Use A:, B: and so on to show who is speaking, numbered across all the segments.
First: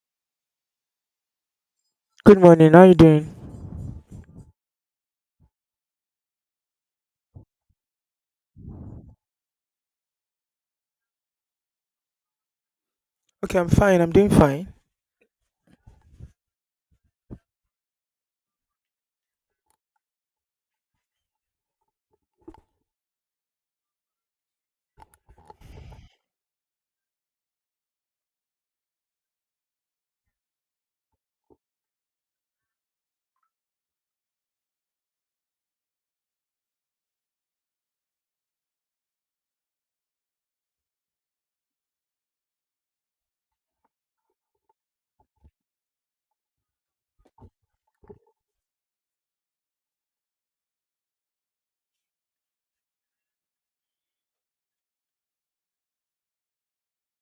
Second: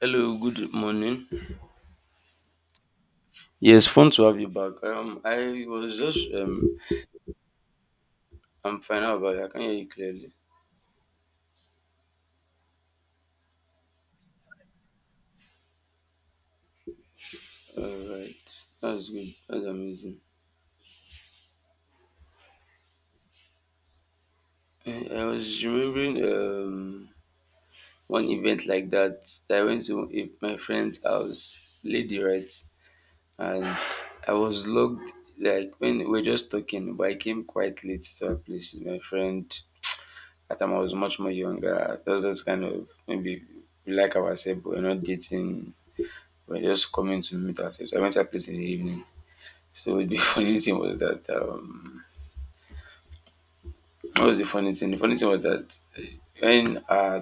A: Hello, good morning.
B: Good morning. How you doing?
A: Yes, fun to have you back. I was just I'm fine. How about you? I can hear you clearly.
B: Okay, I'm fine. I'm doing fine.
A: All right, that's good. That's amazing. I was remembering one event like that I went to if my friend's house, lady, right, and I was logged like when we were just talking, but I came quite late to her place. She's my friend. At the time I was much more younger. That was just kind of maybe we like ourselves, but we're not dating. We were just coming to meet ourselves. I went to a place in the evening. So the funny thing was that what was the funny thing? The funny thing was that when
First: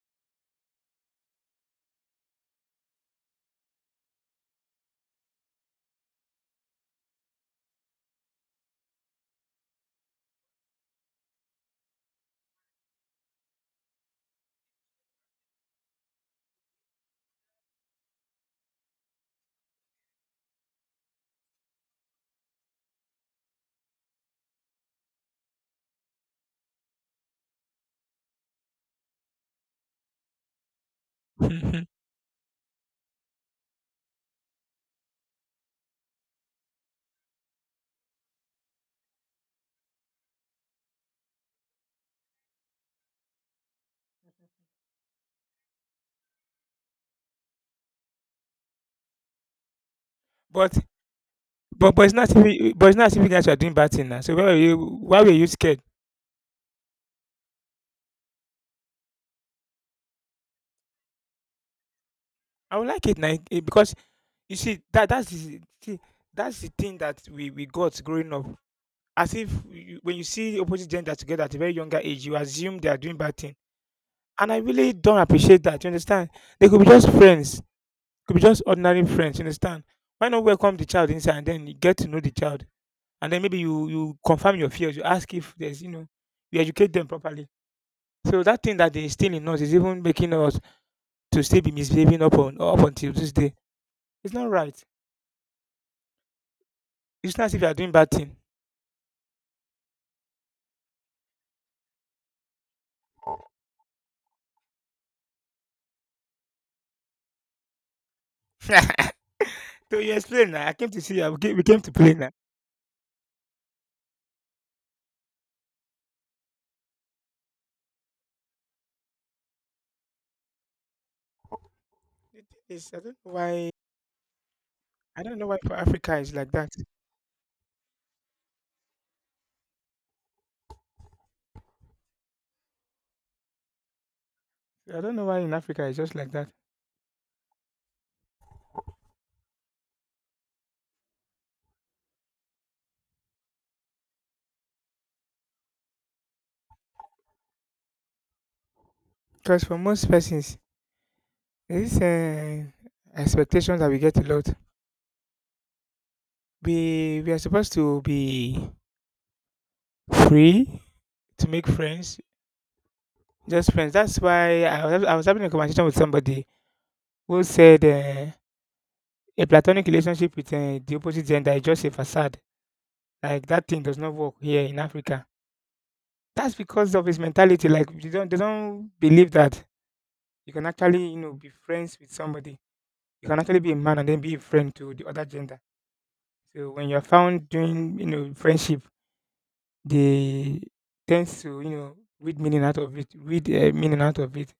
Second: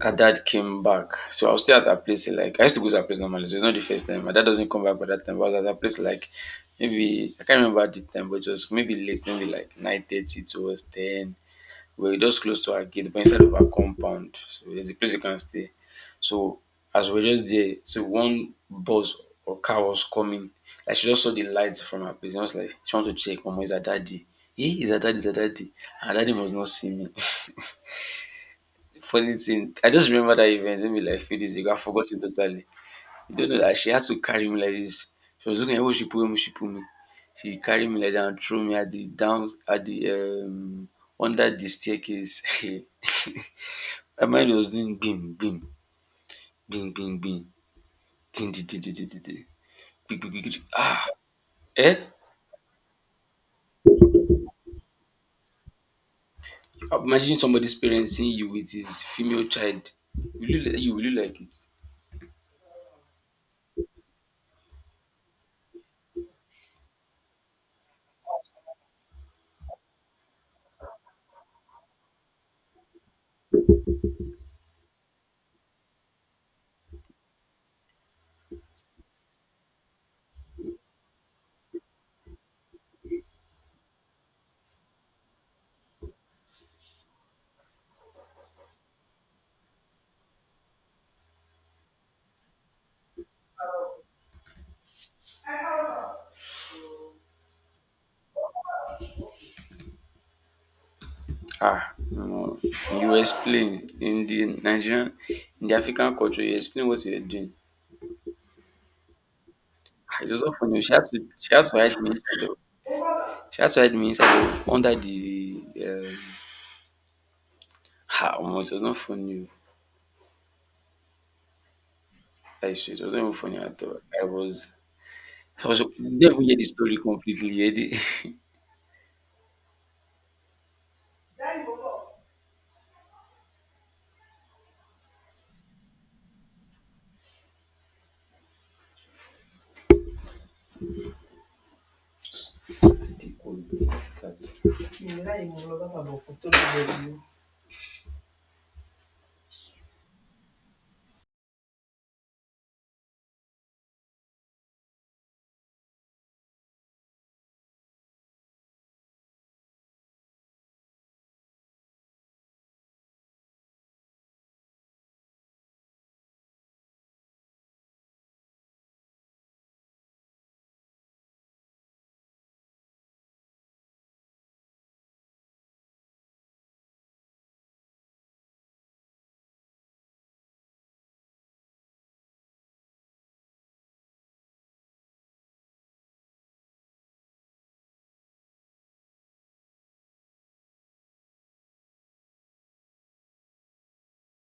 A: her dad came back, so I was still at her place. Like I used to go to her place normally, so it's not the first time. My dad doesn't come back by that time. But I was at her place like maybe I can't remember the time, but it was maybe late, maybe like 9:30 towards ten. We were just close to our gate, but inside of our compound. So there's a place you can stay. So as we are just there, so one bus or car was coming. Like she just saw the lights from her place. And I was like, she wants to check, Mama, is her daddy? Is her daddy? Her daddy must not see me. Funny thing, I just remember that event maybe like a few days ago. I
B: Mhm.
A: forgot it totally. You don't know that she had to carry me like this. She was looking at, oh, she pulled me. She carried me like that and threw me at the down at the under the staircase. My mind was doing bim bim bim bim bim ding ding ding ding ding ding ding. Quick, quick, quick, quick.
B: but
A: Ah,
B: but
A: eh?
B: but it's not as if you guys are doing bad thing now. So why were you scared?
A: Imagine somebody's parent seeing you with his female child. Will you will you like it?
B: I would like it now because you see that that's the thing that we got growing up. As if you, When you see opposite gender together at a very younger age, you assume they are doing bad thing, and I really don't appreciate that. You understand? They could be just friends, could be just ordinary friends. You understand? Why not welcome the child inside and then you get to know the child? And then maybe you confirm your fears. You ask if there's, you educate them properly. So that thing that they instill in us is even making us to still be misbehaving up until this day. It's not right. It's not as if you are doing bad thing.
A: Ah, no. You explain in the Nigerian, in the African culture. You explain what you are doing.
B: So you
A: It was
B: explain
A: so
B: now. I
A: funny.
B: came
A: She
B: to
A: had
B: see
A: to
B: you.
A: she
B: We
A: had to
B: came to
A: hide me
B: play now.
A: inside the she had to hide me inside the under the ha omo, it was not funny. Oh.
B: The thing is,
A: Like
B: I
A: it
B: don't
A: was not
B: know
A: even funny
B: why.
A: at all. I was
B: I don't know why
A: so I
B: for
A: was,
B: Africa
A: didn't
B: is
A: even
B: like
A: hear the
B: that.
A: story completely. Hear the-
B: I don't know why in Africa it's just like that. Because for most persons, this expectation that we get a lot. We are supposed to be free to make friends. Just friends. That's why I was having a conversation with somebody who said a platonic relationship with the opposite gender is just a facade. Like that thing does not work here in Africa. That's because of his mentality. Like they don't believe that you can actually be friends with somebody. You can actually be a man and then be a friend to the other gender. So when you're found doing friendship, they tends to read meaning out of it,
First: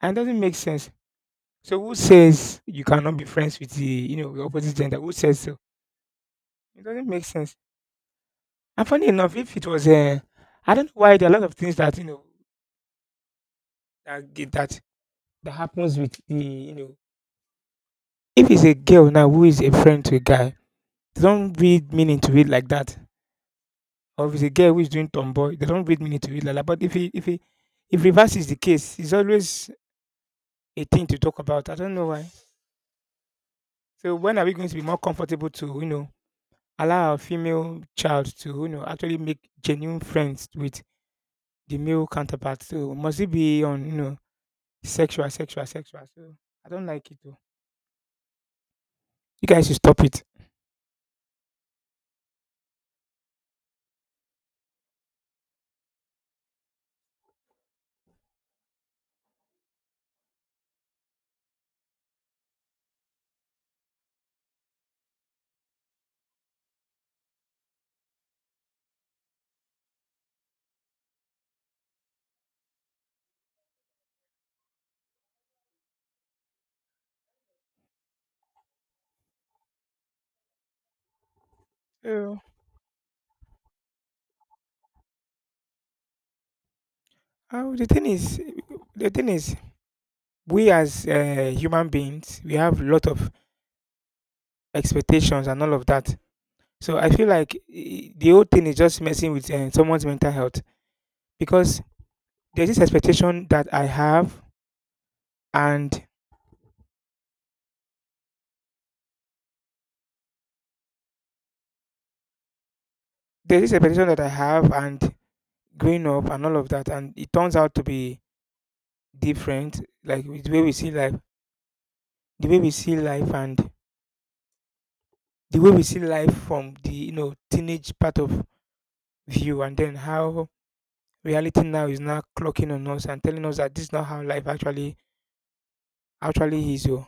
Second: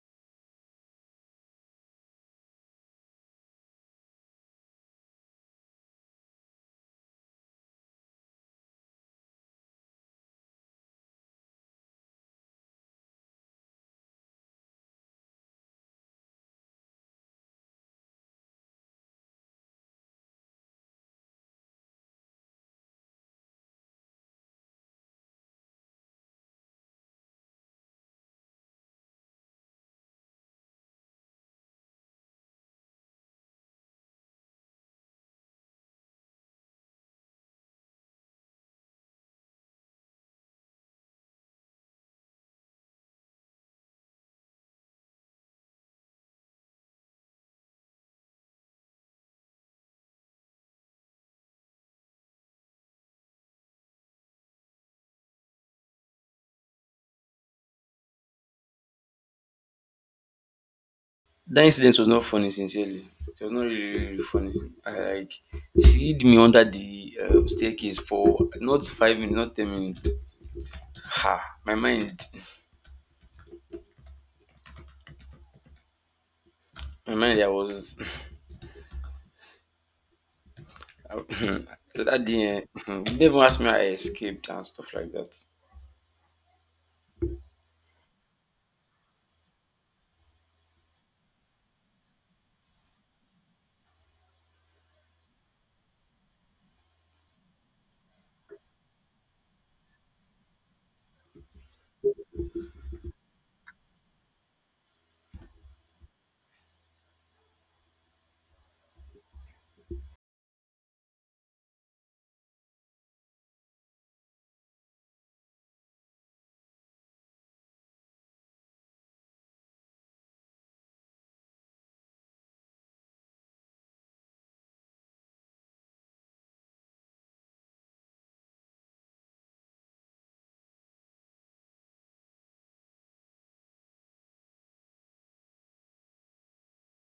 B: and it doesn't make sense. So who says you cannot be friends with the you know the opposite gender? Who says so? It doesn't make sense. And funny enough, if it was I don't know why there are a lot of things that that get that that happens with the you know if it's a girl now who is a friend to a guy, they don't read meaning to it like that. Or if it's a girl who is doing tomboy, they don't read meaning to it like that. But if reverse is the case, it's always a thing to talk about. I don't know why. So when are we going to be more comfortable to allow our female child to actually make genuine friends with the male counterpart. So must it be on sexual, sexual, sexual? So I don't like it. Though. You guys should stop it.
A: That incident was not funny sincerely. It was not really funny. I like she hid me under the staircase for not 5 minutes, not 10 minutes. Ha my mind I was I- so that
B: So
A: day, eh, you didn't even ask me how I escaped and stuff like that.
B: oh, the thing is, we as human beings, we have a lot of expectations and all of that. So I feel like the whole thing is just messing with someone's mental health because there's this expectation that I have, and there's this expectation that I have, and growing up and all of that, and it turns out to be different, like with the way we see life, and the way we see life from the teenage part of view, and then how reality now is now clocking on us and telling us that this is not how life actually is. Oh.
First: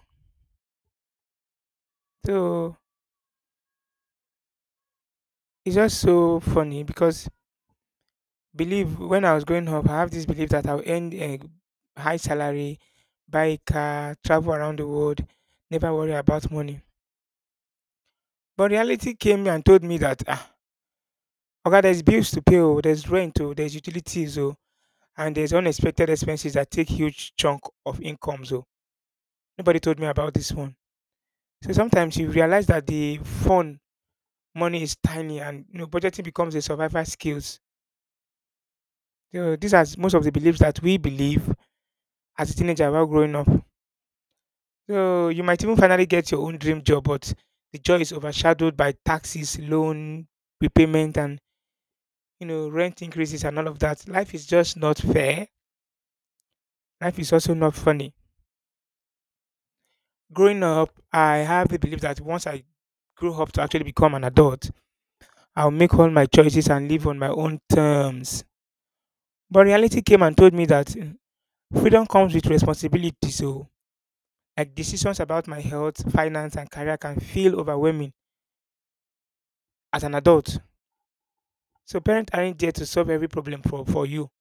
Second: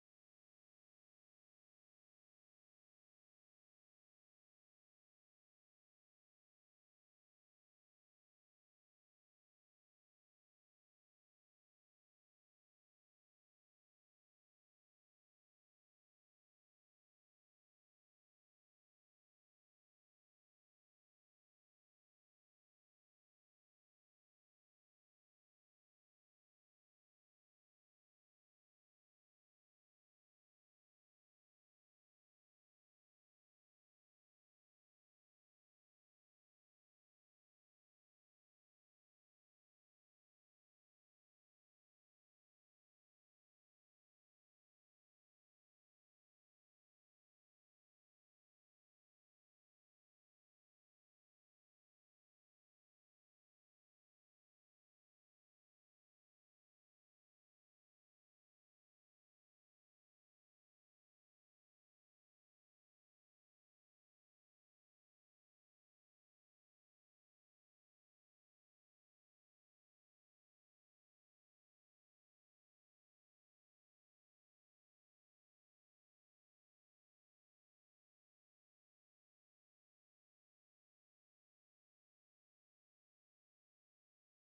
B: So it's just so funny because believe when I was growing up, I have this belief that I'll earn a high salary, buy a car, travel around the world, never worry about money. But reality came and told me that ah, okay, there's bills to pay, oh, there's rent, oh, there's utilities, oh, and there's unexpected expenses that take huge chunk of income. So nobody told me about this one. So sometimes you realize that the fun money is tiny and, you know, budgeting becomes a survival skills. So these are most of the beliefs that we believe as a teenager while growing up. So you might even finally get your own dream job, but the joy is overshadowed by taxes, loan repayment, and rent increases and all of that. Life is just not fair. Life is also not funny. Growing up, I have the belief that once I grow up to actually become an adult, I'll make all my choices and live on my own terms. But reality came and told me that freedom comes with responsibilities, so like decisions about my health, finance, and career can feel overwhelming as an adult. So parents aren't there to solve every problem for you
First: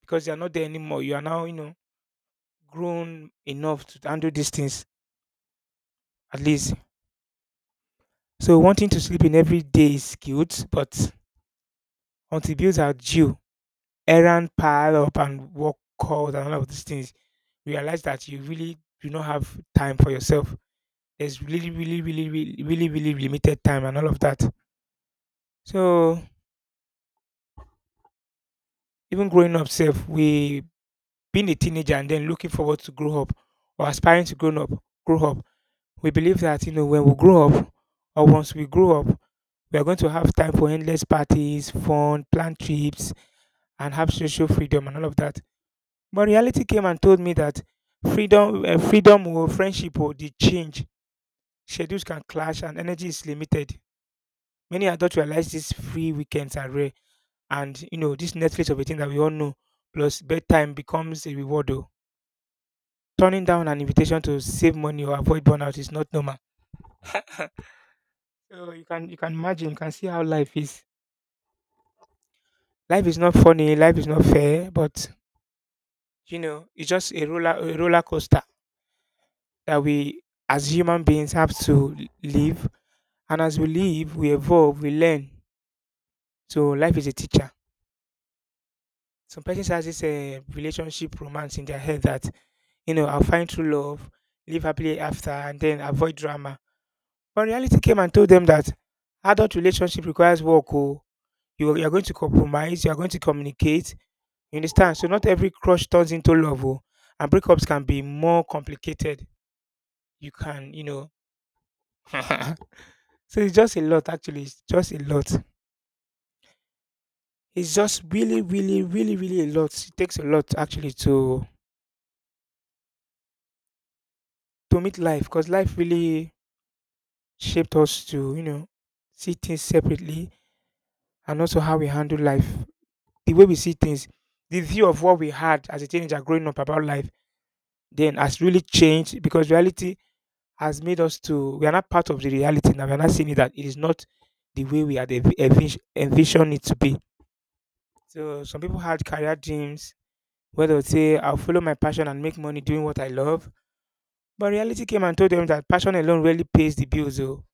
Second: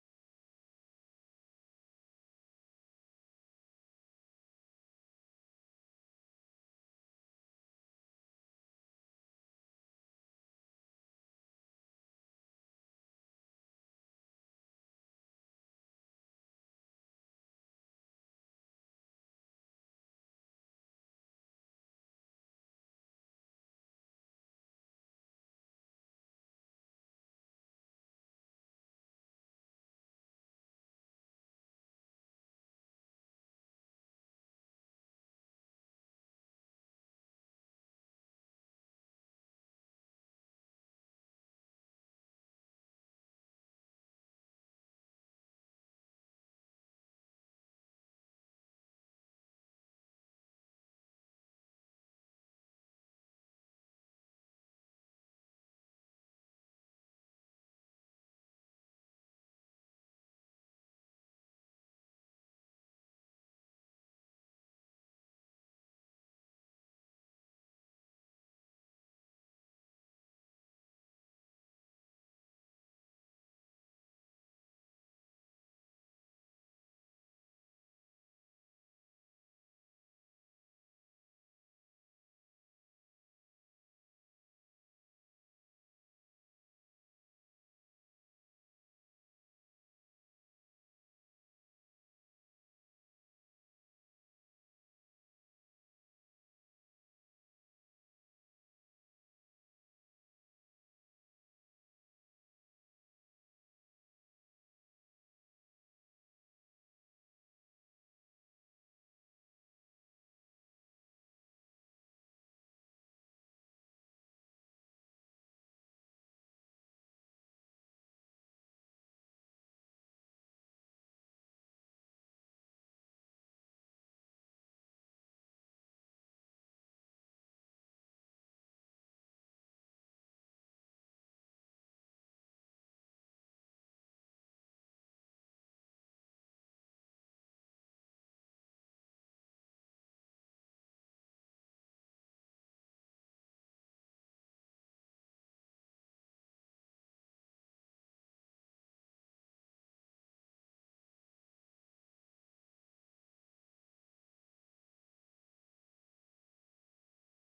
B: because they are not there anymore. You are now, you know, grown enough to handle these things at least. So wanting to sleep in every day is cute, but until bills are due, errand pile up and work calls and all of these things, realize that you really do not have time for yourself. There's really, really, really, really, really, really limited time and all of that. So even growing up self, we being a teenager and then looking forward to grow up or aspiring to grow up, grow up. We believe that when we grow up or once we grow up, we are going to have time for endless parties, fun, planned trips, and have social freedom and all of that. But reality came and told me that freedom, freedom or friendship or the change schedules can clash and energy is limited. Many adults realize these free weekends are rare and this Netflix of a thing that we all know, plus bedtime becomes a reward. Though. Turning down an invitation to save money or avoid burnout is not normal. So you can imagine, you can see how life is. Life is not funny, life is not fair, but it's just a roller coaster that we as human beings have to live, and as we live, we evolve, we learn. So life is a teacher. Some persons has this relationship romance in their head that I'll find true love, live happily after, and then avoid drama. But reality came and told them that adult relationship requires work. Oh, you, you're going to compromise, you're going to communicate, you understand? So not every crush turns into love. Oh, and breakups can be more complicated. You can, so it's just a lot actually, it's just a lot, it's just really, really, really, really a lot. It takes a lot actually to meet life because life really shaped us to, you know, see things separately and also how we handle life. The way we see things, the view of what we had as a teenager growing up about life then has really changed because reality has made us to, we are not part of the reality now. We are not seeing it that it is not the way we had envisioned it to be. So some people had career dreams where they would say, I'll follow my passion and make money doing what I love. But reality came and told them that passion alone really pays the bills. Oh,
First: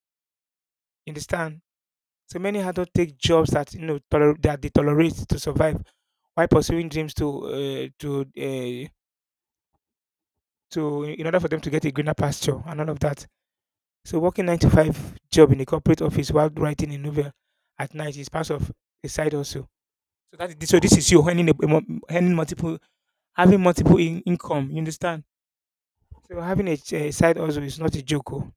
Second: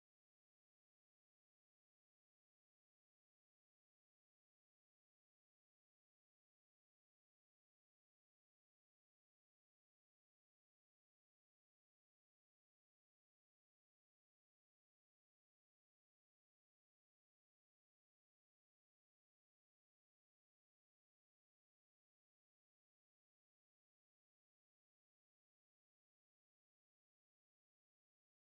B: you understand? So many adults take jobs that that they tolerate to survive, while pursuing dreams to uh, to uh, to, in order for them to get a greener pasture and all of that. So working nine to five job in a corporate office while writing a novel at night is part of a side also. So that is, so this is you earning earning multiple, having multiple in, income. You understand? So having a side also is not a joke. Oh.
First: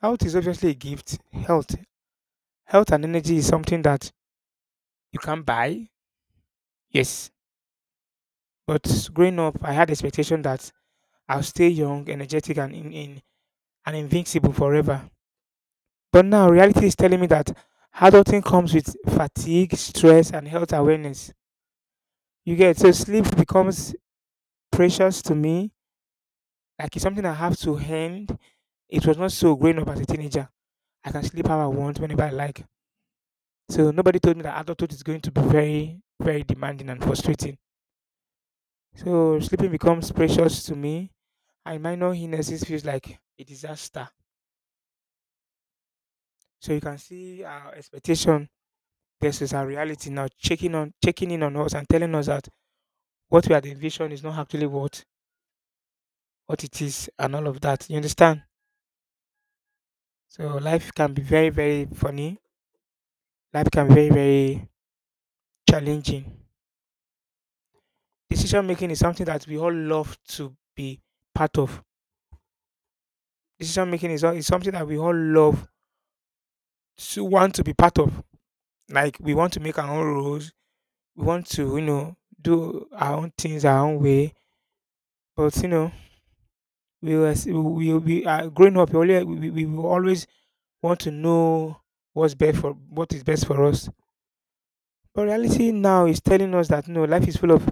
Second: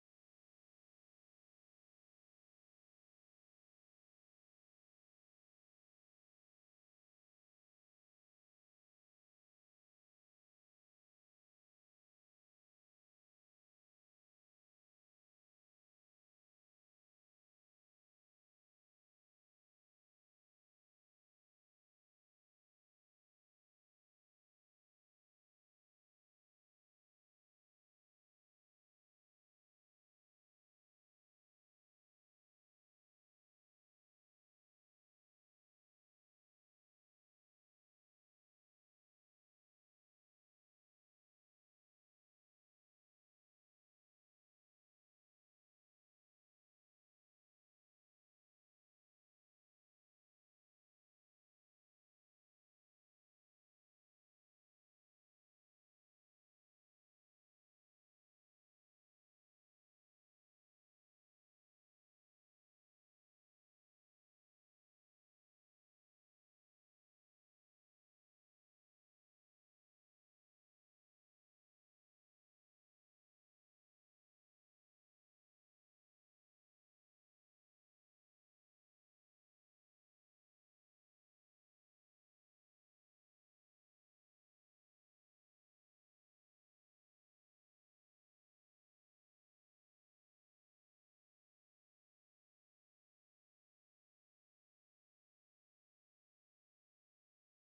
B: Health is obviously a gift. Health, health and energy is something that you can buy. Yes, but growing up, I had expectation that I'll stay young, energetic, and in and invincible forever. But now reality is telling me that adulting comes with fatigue, stress, and health awareness. You get so sleep becomes precious to me. Like it's something I have to hand. It was not so growing up as a teenager. I can sleep how I want, whenever I like. So nobody told me that adulthood is going to be very, very demanding and frustrating. So sleeping becomes precious to me, and minor illnesses feels like a disaster. So you can see our expectation versus our reality now checking in on us and telling us that what we had envisioned is not actually what it is and all of that. You understand? So life can be very, very funny. Life can be very, very challenging. Decision making is something that we all love to be part of. Decision making is something that we all love to want to be part of. Like we want to make our own rules. We want to do our own things our own way. But we are growing up. We will always want to know what is best for us. But reality now is telling us that no, life is full of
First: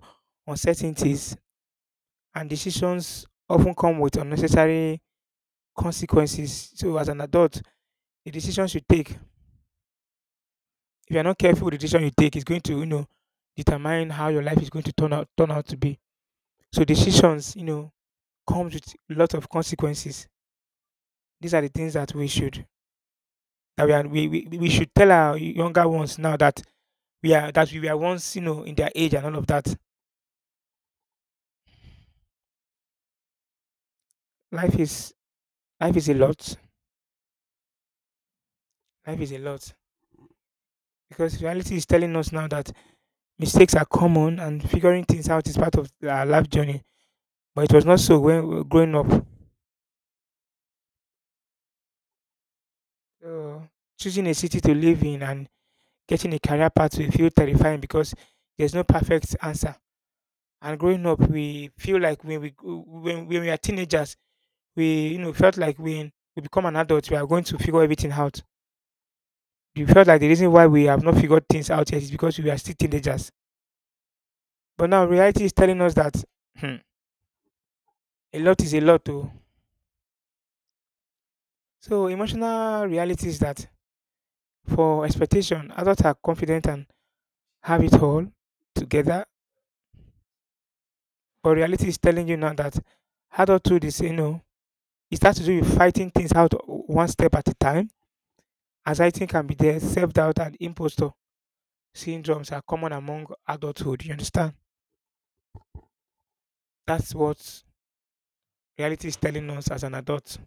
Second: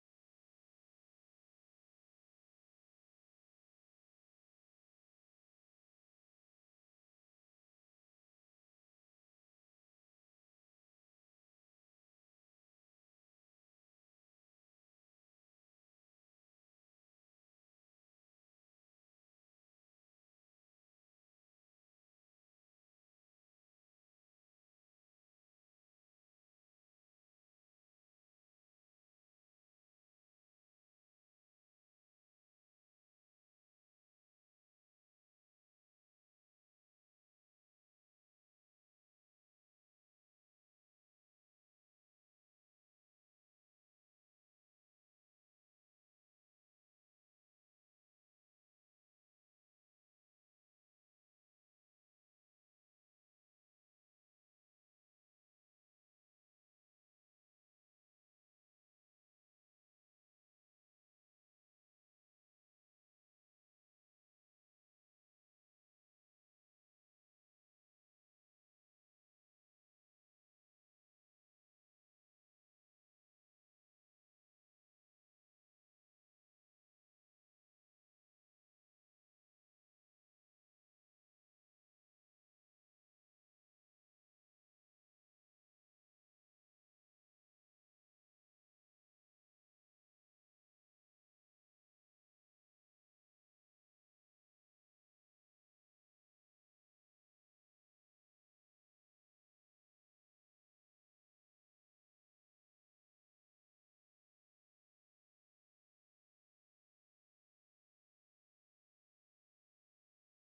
B: uncertainties, and decisions often come with unnecessary consequences. So as an adult, the decisions you take, if you are not careful, with the decision you take is going to determine how your life is going to turn out to be. So decisions comes with a lot of consequences. These are the things that we should tell our younger ones now that we are that we were once in their age and all of that. Life is life is a lot, life is a lot, because reality is telling us now that mistakes are common and figuring things out is part of our life journey, but it was not so when we were growing up. So choosing a city to live in and getting a career path will feel terrifying because there's no perfect answer. And growing up, we feel like when we are teenagers, we felt like when we become an adult, we are going to figure everything out. We felt like the reason why we have not figured things out yet is because we are still teenagers. But now reality is telling us that hmm, a lot is a lot too. So emotional reality is that for expectation, adults are confident and have it all together, but reality is telling you now that adulthood is it has to do with fighting things out one step at a time. Anxiety can be there, self-doubt and imposter syndromes are common among adulthood, you understand. That's what reality is telling us as an adult.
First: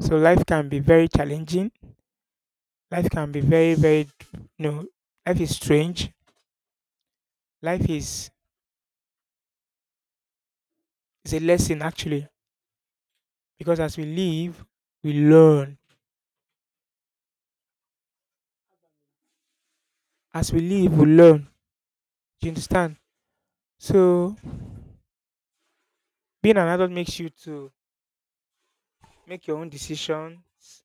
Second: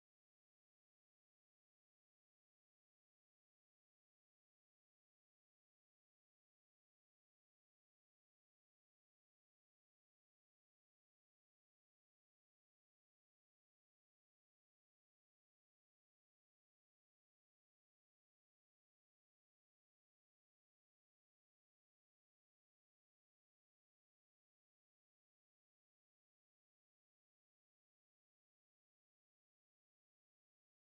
B: So life can be very challenging. Life can be very, very, you know, life is strange. Life is a lesson, actually, because as we live, we learn. As we live, we learn. Do you understand? So being an adult makes you to make your own decisions,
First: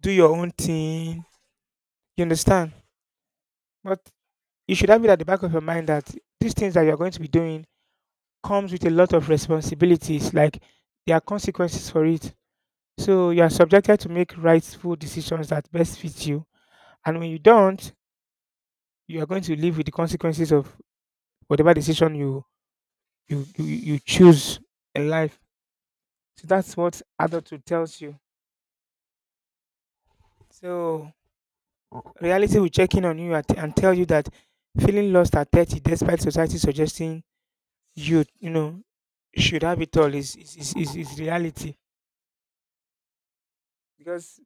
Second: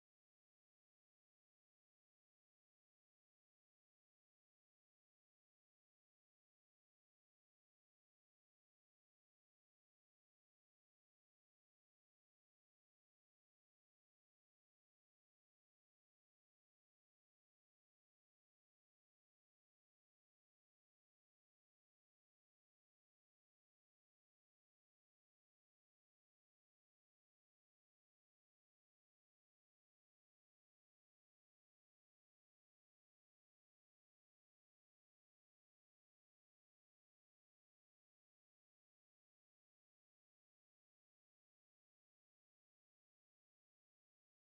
B: do your own thing. You understand? But you should have it at the back of your mind that these things that you're going to be doing comes with a lot of responsibilities. Like there are consequences for it. So you are subjected to make rightful decisions that best fit you. And when you don't, you are going to live with the consequences of whatever decision you choose in life. So that's what adulthood tells you. So reality will check in on you and tell you that feeling lost at 30, despite society suggesting you should have it all, is reality. Because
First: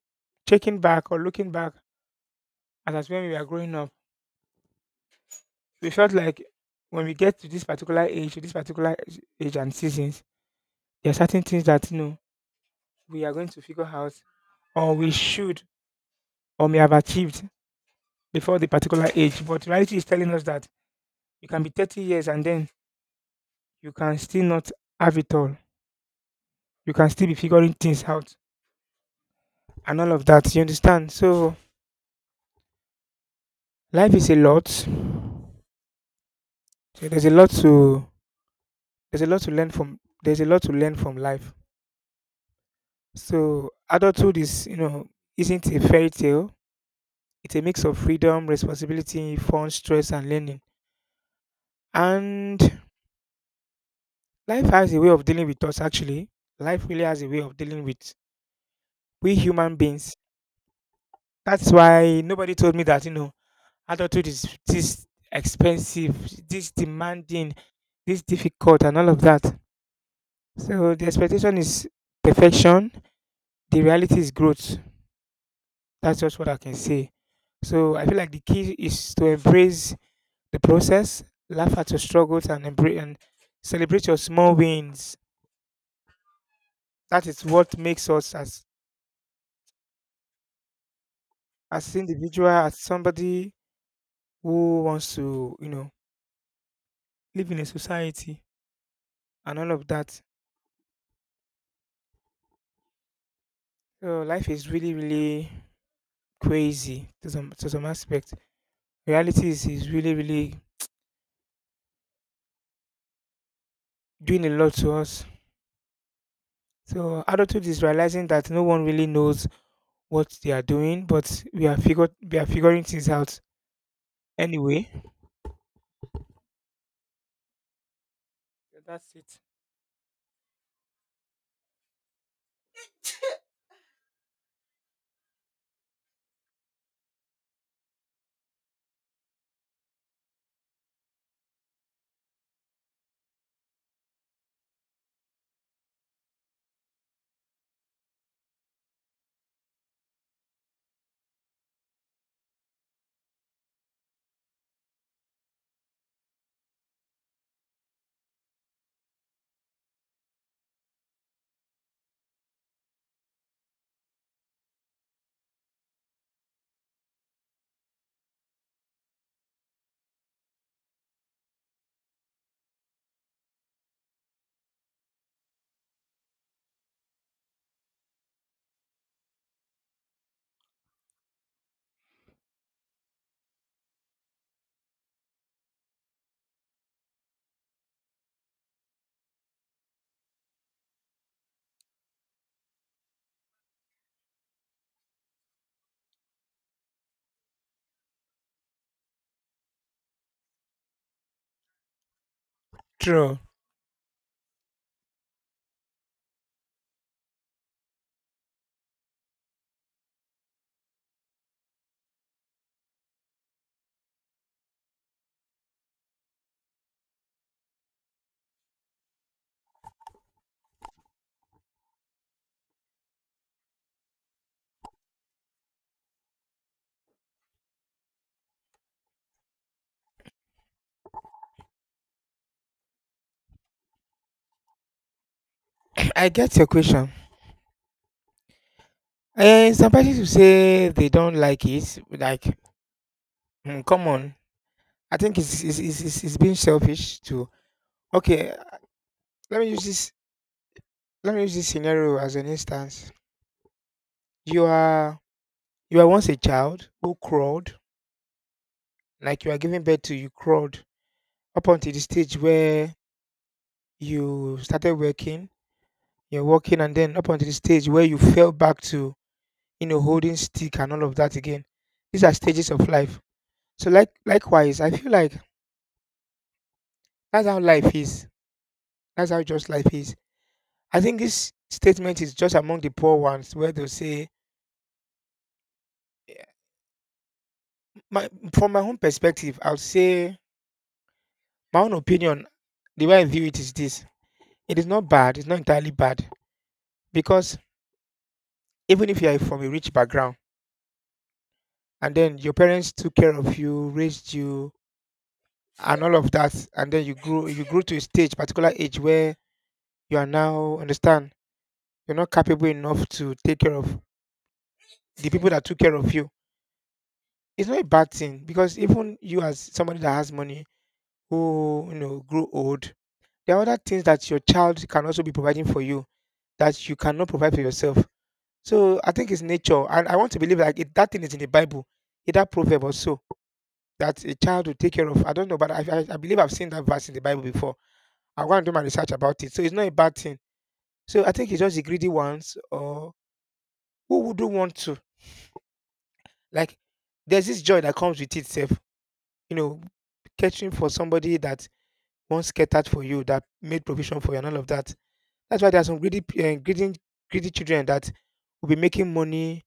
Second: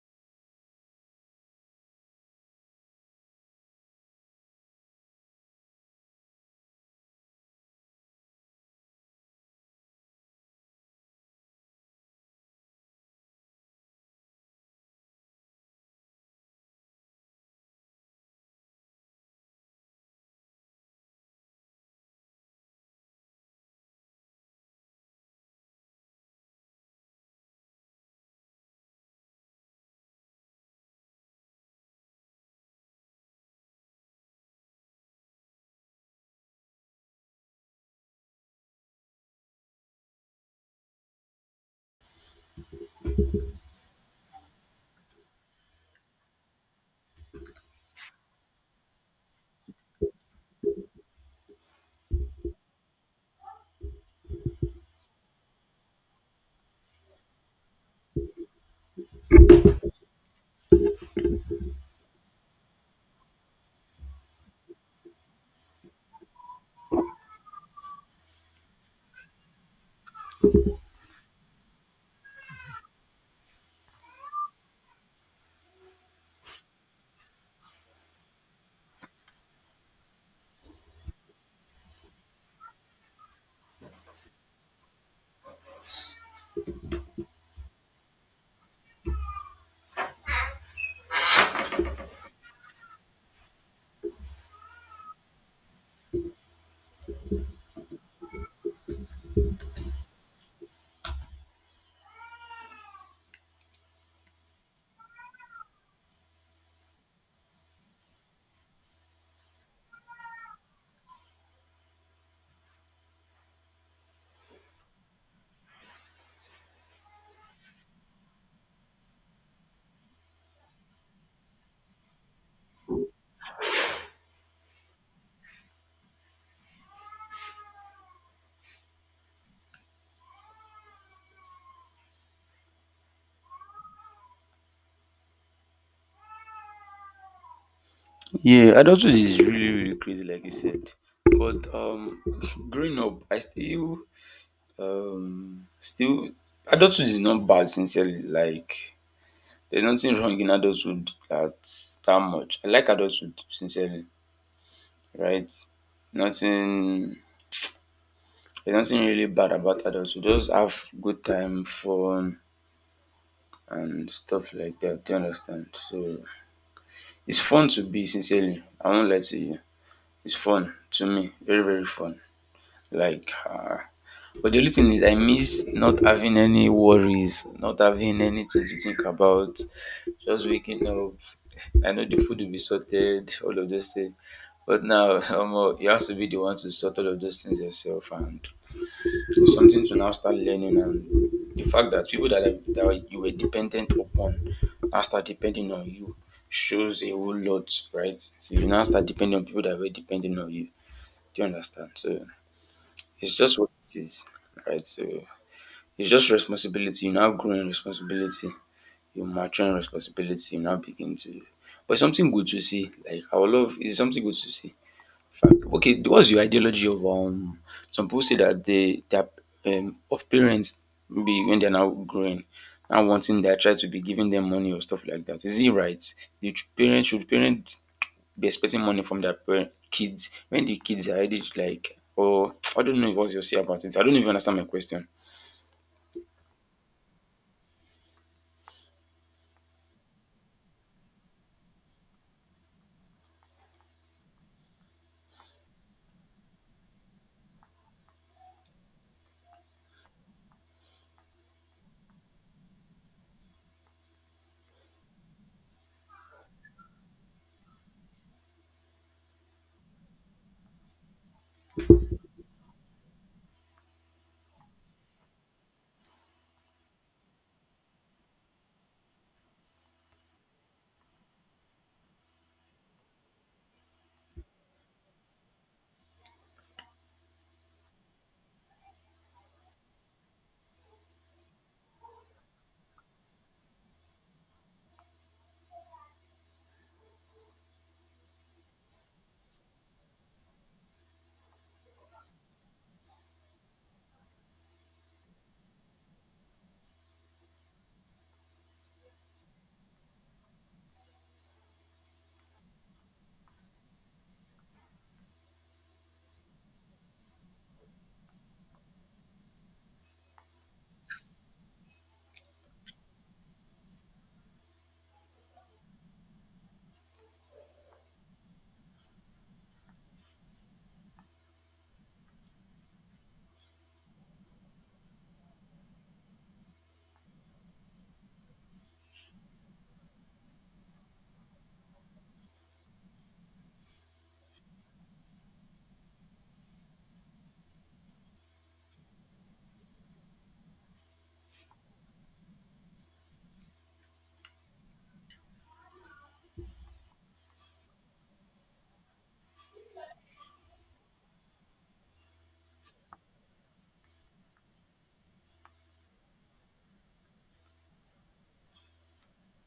B: checking back or looking back at as when we were growing up, they felt like when we get to this particular age and seasons, there are certain things that you know we are going to figure out, or we should, or may have achieved before the particular age. But reality is telling us that you can be 30 years and then you can still not have it all. You can still be figuring things out and all of that. You understand? So life is a lot. So there's a lot to there's a lot to learn from there's a lot to learn from life. So adulthood is isn't a fairy tale. It's a mix of freedom, responsibility, fun, stress, and learning. And life has a way of dealing with us, actually. Life really has a way of dealing with we human beings. That's why nobody told me that adulthood is this expensive, this demanding, this difficult, and all of that. So the expectation is perfection, the reality is growth. That's just what I can say. So I feel like the key is to embrace the process, laugh at your struggles, and celebrate your small wins. That is what makes us as individual, as somebody who wants to live in a society and all of that. So life is really, really crazy to some aspect. Reality is really, really doing a lot to us. So adulthood is realizing that no one really knows what they are doing, but we are figuring things out anyway. So that's it.
A: Yeah, adulthood is really crazy, like you said. But growing up, I still adulthood is not bad. Sincerely, like there's nothing wrong in adulthood that much. I like adulthood sincerely, right? Nothing. There's nothing really bad about adulthood. Just have good time, fun, and stuff like that. Do you understand? So it's fun to be sincerely, I won't lie to you. It's fun to me, very very fun. Like but the only thing is I miss not having any worries, not having anything to think about, just waking up. I know the food will be sorted, all of those things. But now omo you have to be the one to sort all of those things yourself, and something to now start learning, and the fact that people that you were dependent upon now start depending on you shows a whole lot, right? So you now start depending on people that were depending on you. Do you understand? So it's
B: True.
A: just what it is, right? So it's just responsibility. You now grow in responsibility. You mature in responsibility. You now begin to, but it's something good to see. Like I would love, it's something good to see. Fact. Okay, what's your ideology of um? Some people say that they are, of parents maybe when they're now growing, now wanting their child to be giving them money or stuff like that. Is it right? The ch- parents should parents be expecting money from their parent, kids when the kids are age like or I don't know what you say about it. I don't even understand my question.
B: I get your question. Some persons will say they don't like it. Like, come on. I think it's being selfish to. Okay, let me use this. Let me use this scenario as an instance. You are you are once a child who crawled, like you are giving birth to, you crawled up until the stage where you started working. You're working, and then up until the stage where you fell back to holding stick and all of that again. These are stages of life. So like likewise, I feel like that's how life is. That's how just life is. I think this statement is just among the poor ones where they'll say, my, from my own perspective, I'll say, my own opinion, the way I view it is this: it is not bad, it's not entirely bad. Because even if you are from a rich background and then your parents took care of you, raised you, and all of that, and then you grew to a stage, particular age where you are now, understand, you're not capable enough to take care of the people that took care of you. It's not a bad thing, because even you as somebody that has money, who grow old, there are other things that your child can also be providing for you that you cannot provide for yourself. So I think it's nature, and I want to believe like it, that thing is in the Bible, either proverb or so, that a child will take care of. I don't know, but I believe I've seen that verse in the Bible before. I'm going to do my research about it, so it's not a bad thing. So I think it's just the greedy ones, or who wouldn't want to, like. There's this joy that comes with itself, you know, catering for somebody that once catered for you, that made provision for you, and all of that. That's why there are some greedy, greedy children that will be making money,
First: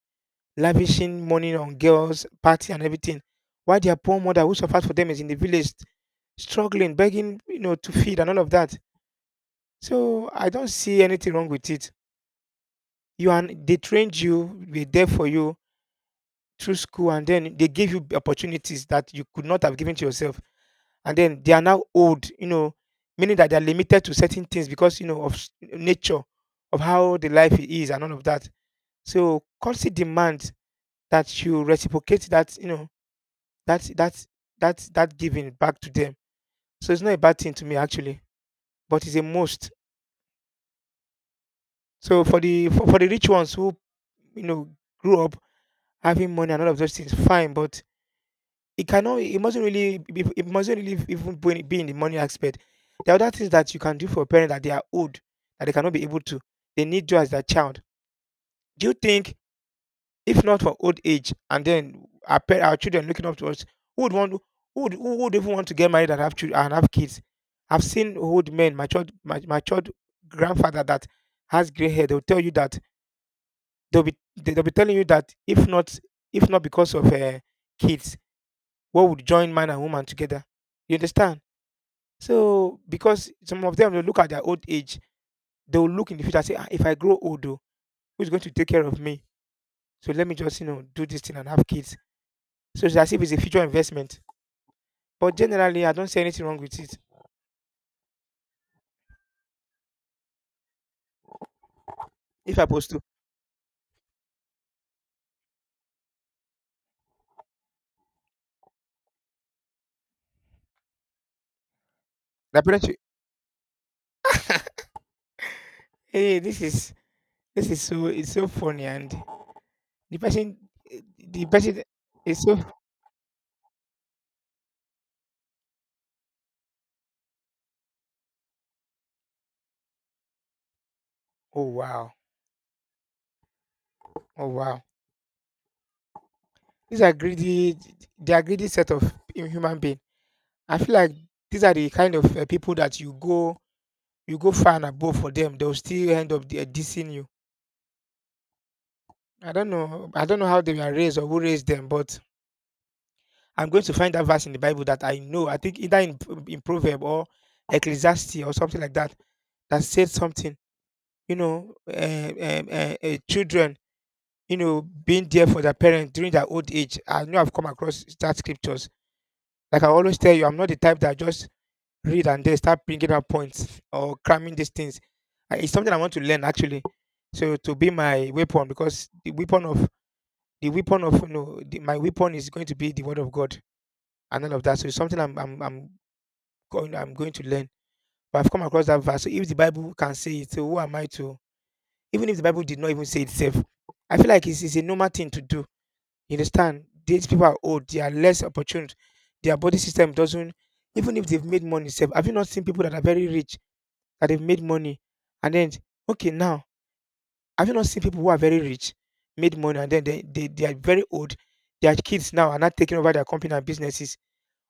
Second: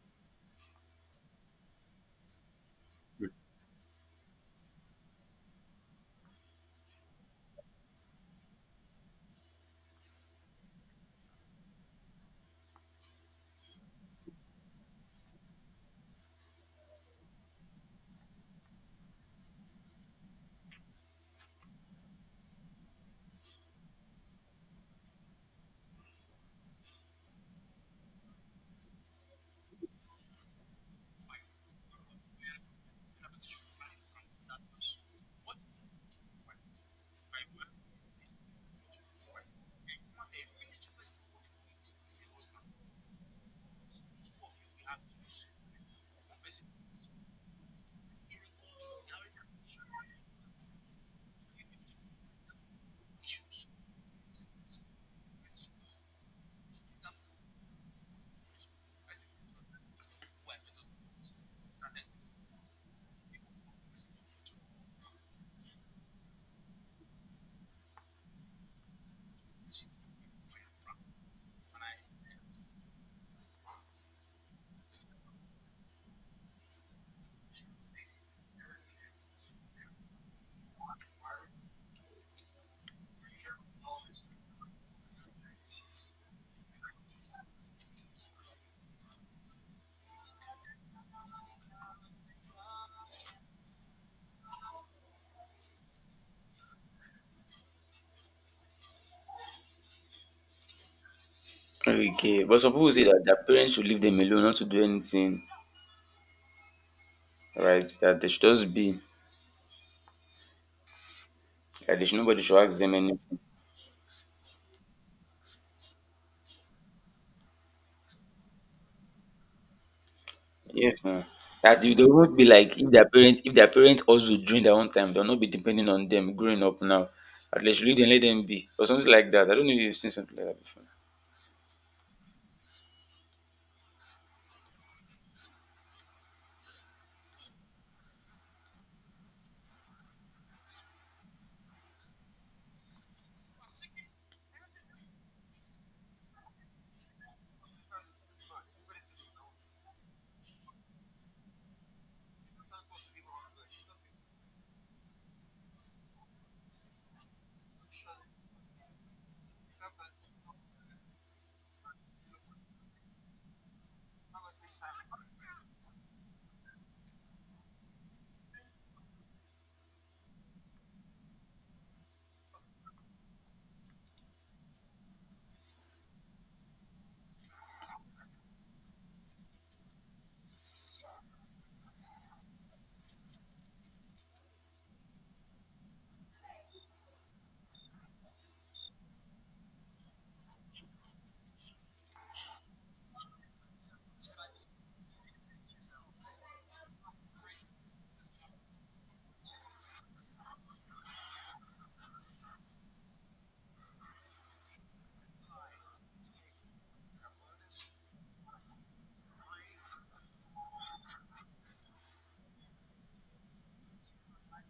B: lavishing money on girls, party, and everything. While their poor mother, who suffered for them, is in the village, struggling, begging, you know, to feed and all of that. So I don't see anything wrong with it. You are, they trained you, they there for you through school, and then they gave you opportunities that you could not have given to yourself, and then they are now old, you know, meaning that they are limited to certain things because of nature, of how the life is, and all of that. So culture demands that you reciprocate that, that that that giving back to them. So it's not a bad thing to me, actually, but it's a must. So for for the rich ones who you know grew up having money and all of those things, fine. But it mustn't really even be in the money aspect. There are other things that you can do for parents that they are old, that they cannot be able to. They need you as their child. Do you think if not for old age and then our parents, our children looking up to us, who would want, who would even want to get married and have children and have kids? I've seen old men, matured grandfather that has gray hair. They'll tell you that they'll be they'll be telling you that if not because of kids, what would join man and woman together? You understand? So, because some of them will look at their old age, they will look in the future and say, "Ah, if I grow old, oh, who's going to take care of me? So let me just, you know, do this thing and have kids." So it's as if it's a future investment. But generally, I don't see anything wrong with it.
A: Okay,
B: If
A: but
B: I
A: some
B: post
A: people
B: to,
A: say that their parents should leave them alone, not to do anything, right? That they should just be. That they should nobody should
B: the
A: ask
B: parents,
A: them
B: will-
A: anything.
B: hey, this is so, it's so funny, and the person,
A: Yes. Mm.
B: the person
A: That you they would
B: is
A: be
B: so,
A: like if their parents also during their own time, they'll not be depending on them growing up now. At least you then let them be. Or something like that. I don't know if you've seen something like that before.
B: oh wow, oh wow. These are greedy, they are greedy set of human being. I feel like these are the kind of people that you go far and above for them, they'll still end up there dissing you. I don't know. I don't know how they were raised or who raised them, but I'm going to find that verse in the Bible that I know. I think either in Proverb or Ecclesiastes or something like that that said something. You know, uh, Children, being there for their parents during their old age. I know I've come across that scriptures. Like I always tell you, I'm not the type that just read and then start picking up points or cramming these things. It's something I want to learn actually. So to be my weapon because the weapon of the, my weapon is going to be the word of God and all of that. So it's something I'm going to learn. But I've come across that verse. So if the Bible can say it, so who am I to? Even if the Bible did not even say it itself, I feel like it's a normal thing to do. You understand? These people are old. They are less opportune. Their body system doesn't. Even if they've made money, self. Have you not seen people that are very rich? That they've made money and then okay now have you not seen people who are very rich made money and then they are very old, their kids now are not taking over their company and businesses.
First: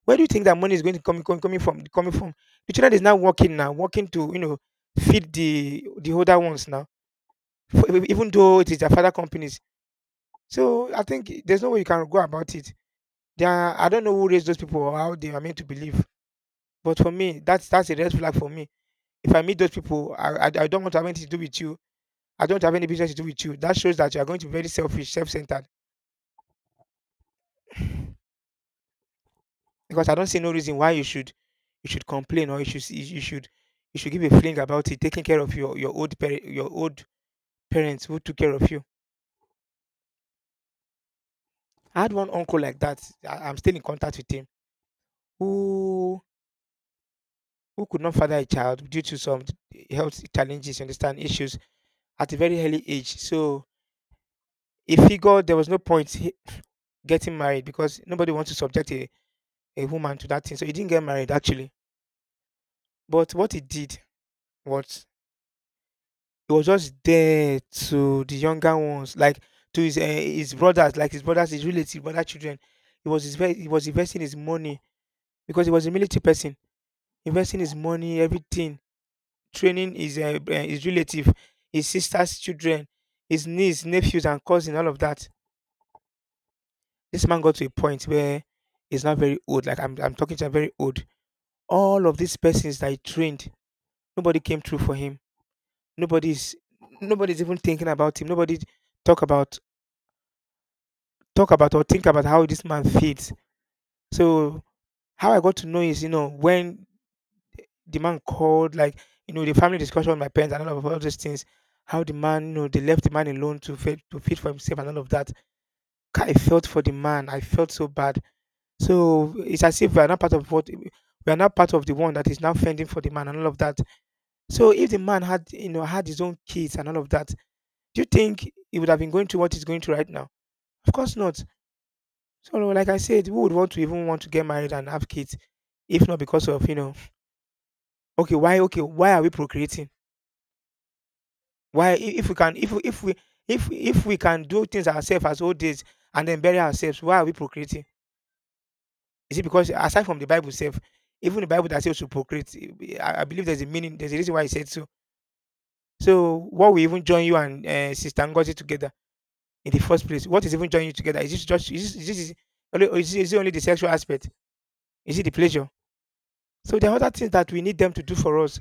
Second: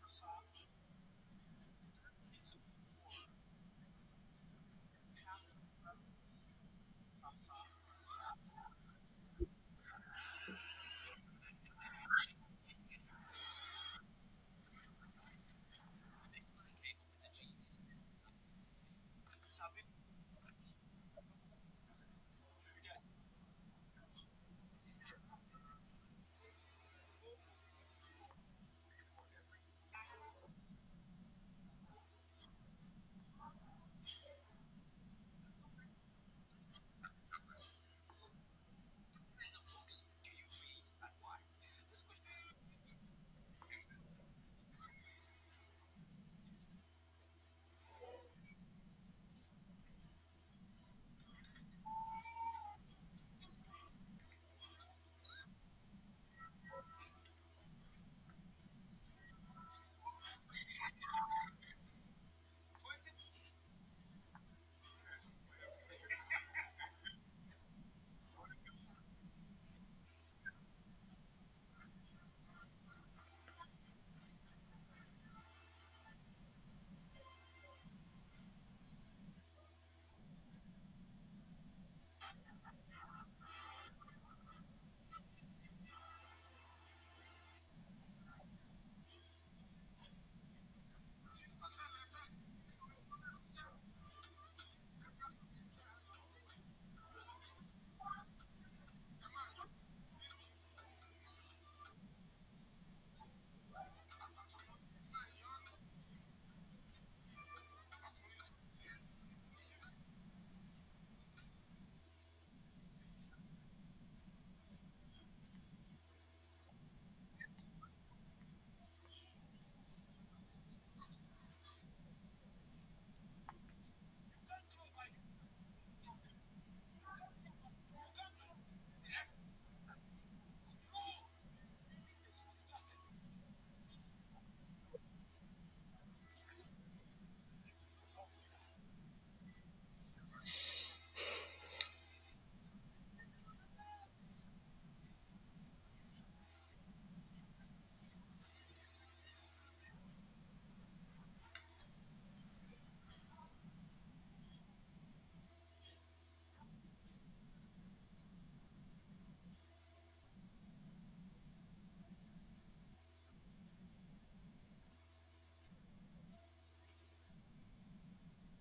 B: Where do you think that money is going to come, coming coming from coming from? The children is now working to feed the older ones now, even though it is their father companies. So I think there's no way you can go about it. There are, I don't know who raised those people or how they are meant to believe, but for me that's a red flag for me. If I meet those people, I don't want to have anything to do with you. I don't have any business to do with you. That shows that you are going to be very selfish, self-centered. Because I don't see no reason why you should complain or you should you should you should give a fling about it, taking care of your old parent, your old parents who took care of you. I had one uncle like that. I'm still in contact with him. Who who could not father a child due to some health challenges, you understand, issues at a very early age. So if he got there was no point getting married because nobody wants to subject a woman to that thing. So he didn't get married actually. But what he did. What? He was just there to the younger ones, like to his brothers, like his brothers, his relative, other children. He was his he was investing his money because he was a military person, investing his money, everything, training his relative, his sister's children, his niece, nephews, and cousin, all of that. This man got to a point where he's not very old. Like I'm talking to a very old. All of these persons that he trained, nobody came through for him. Nobody's Nobody's even thinking about him. Nobody talk about talk about or think about how this man feels. So how I got to know is, you know, when the man called, like, you know, the family discussion with my parents and all of all those things, how the man, you know, they left the man alone to feed for himself and all of that. I felt for the man. I felt so bad. So it's as if we are not part of what we are not part of the one that is now fending for the man and all of that. So if the man had, you know, had his own kids and all of that, do you think he would have been going through what he's going through right now? Of course not. So, like I said, who would want to even want to get married and have kids if not because of you know? Okay, why? Okay, why are we procreating? Why, I- if we can, if we, if we, If we can do things ourselves as old days and then bury ourselves, why are we procreating? Is it because aside from the Bible itself, even the Bible that says to procreate, eh, I believe there's a meaning, there's a reason why it said so. So, what will even join you and Sister Ngozi together in the first place? What is even joining you together? Is this just is this, is this is, only- or is, it- Is it only the sexual aspect? Is it the pleasure? So there are other things that we need them to do for us.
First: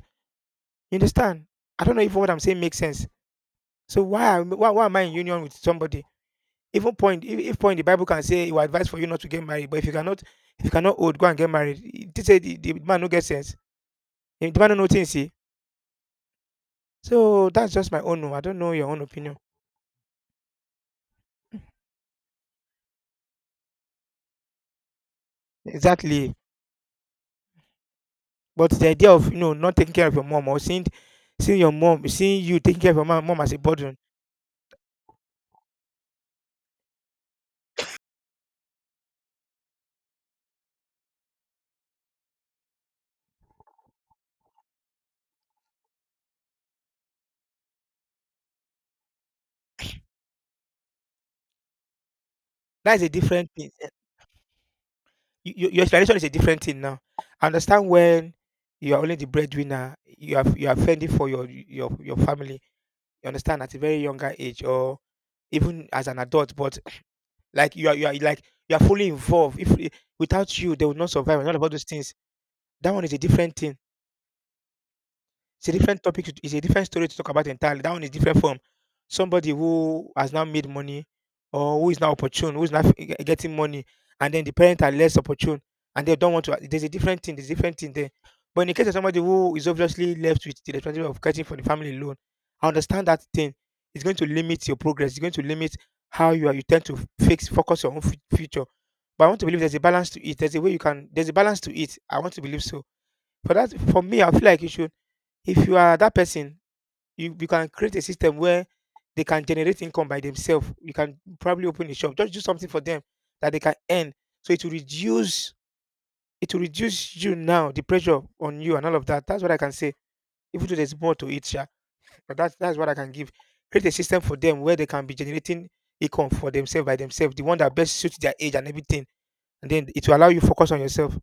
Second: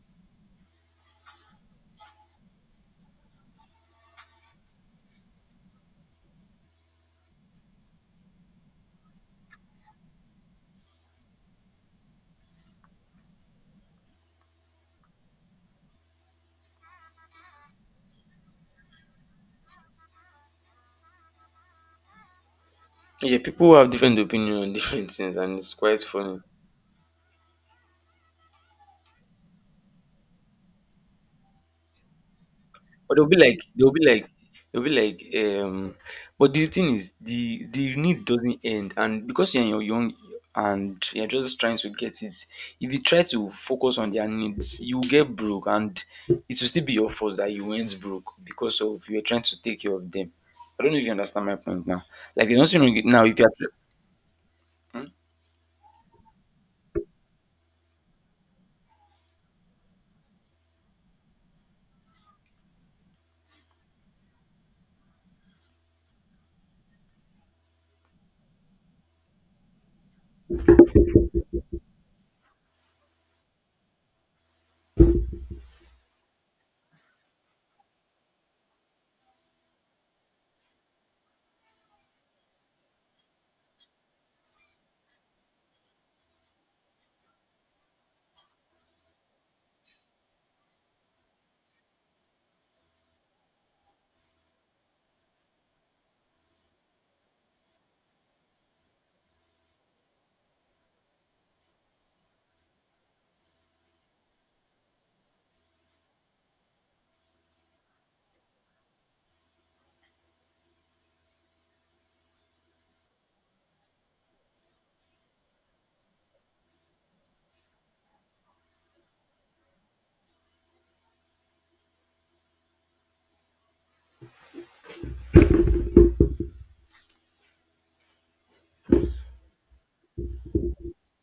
B: You understand? I don't know if what I'm saying makes sense. So why am I in union with somebody? Even point if point the Bible can say it will advise for you not to get married, but if you cannot hold, go and get married. It did say the man no get sense. The man no know things. See. So that's just my own. Own. I don't know your own opinion.
A: Yeah, people have different opinion on different things and it's quite
B: Exactly.
A: funny.
B: But the idea of you know not taking care of your mom or seeing your mom, seeing you taking care of your
A: But they'll be
B: mom as a
A: like they'll
B: burden,
A: be like they'll be like but the thing is the need doesn't end, and because you're young and you're just trying to get it, if you try to focus on their needs, you'll get broke and it will still be your fault that you went broke because of you're trying to take care of them. I don't know if you understand my point now. Like the nursing home
B: that's a
A: now if you're
B: different thing. Your explanation is a different thing now. I understand when you are only the breadwinner, you are fending for your your family. You understand at a very younger age or even as an adult, but like you are like you are fully involved. If without you, they would not survive. And all of all those things. That one is a different thing. It's a different topic. It's a different story to talk about entirely. That one is different from somebody who has now made money or who is now opportune, who is now getting money, and then the parents are less opportune and they don't want to. There's a different thing. There's a different thing there. But in the case of somebody who is obviously left with the responsibility of getting for the family loan, I understand that thing. It's going to limit your progress. It's going to limit how you are. You tend to fix focus your own future. But I want to believe there's a balance to it. There's a way you can. There's a balance to it. I want to believe so. For that, for me, I feel like you should if you are that person, you can create a system where they can generate income by themselves. You can probably open a shop. Just do something for them that they can earn. So it will reduce you now, the pressure on you and all of that. That's what I can say. Even though there's more to it, yeah. But that's what I can give. Create a system for them where they can be generating income for themselves by themselves, the one that best suits their age and everything. And then it will allow you focus on yourself.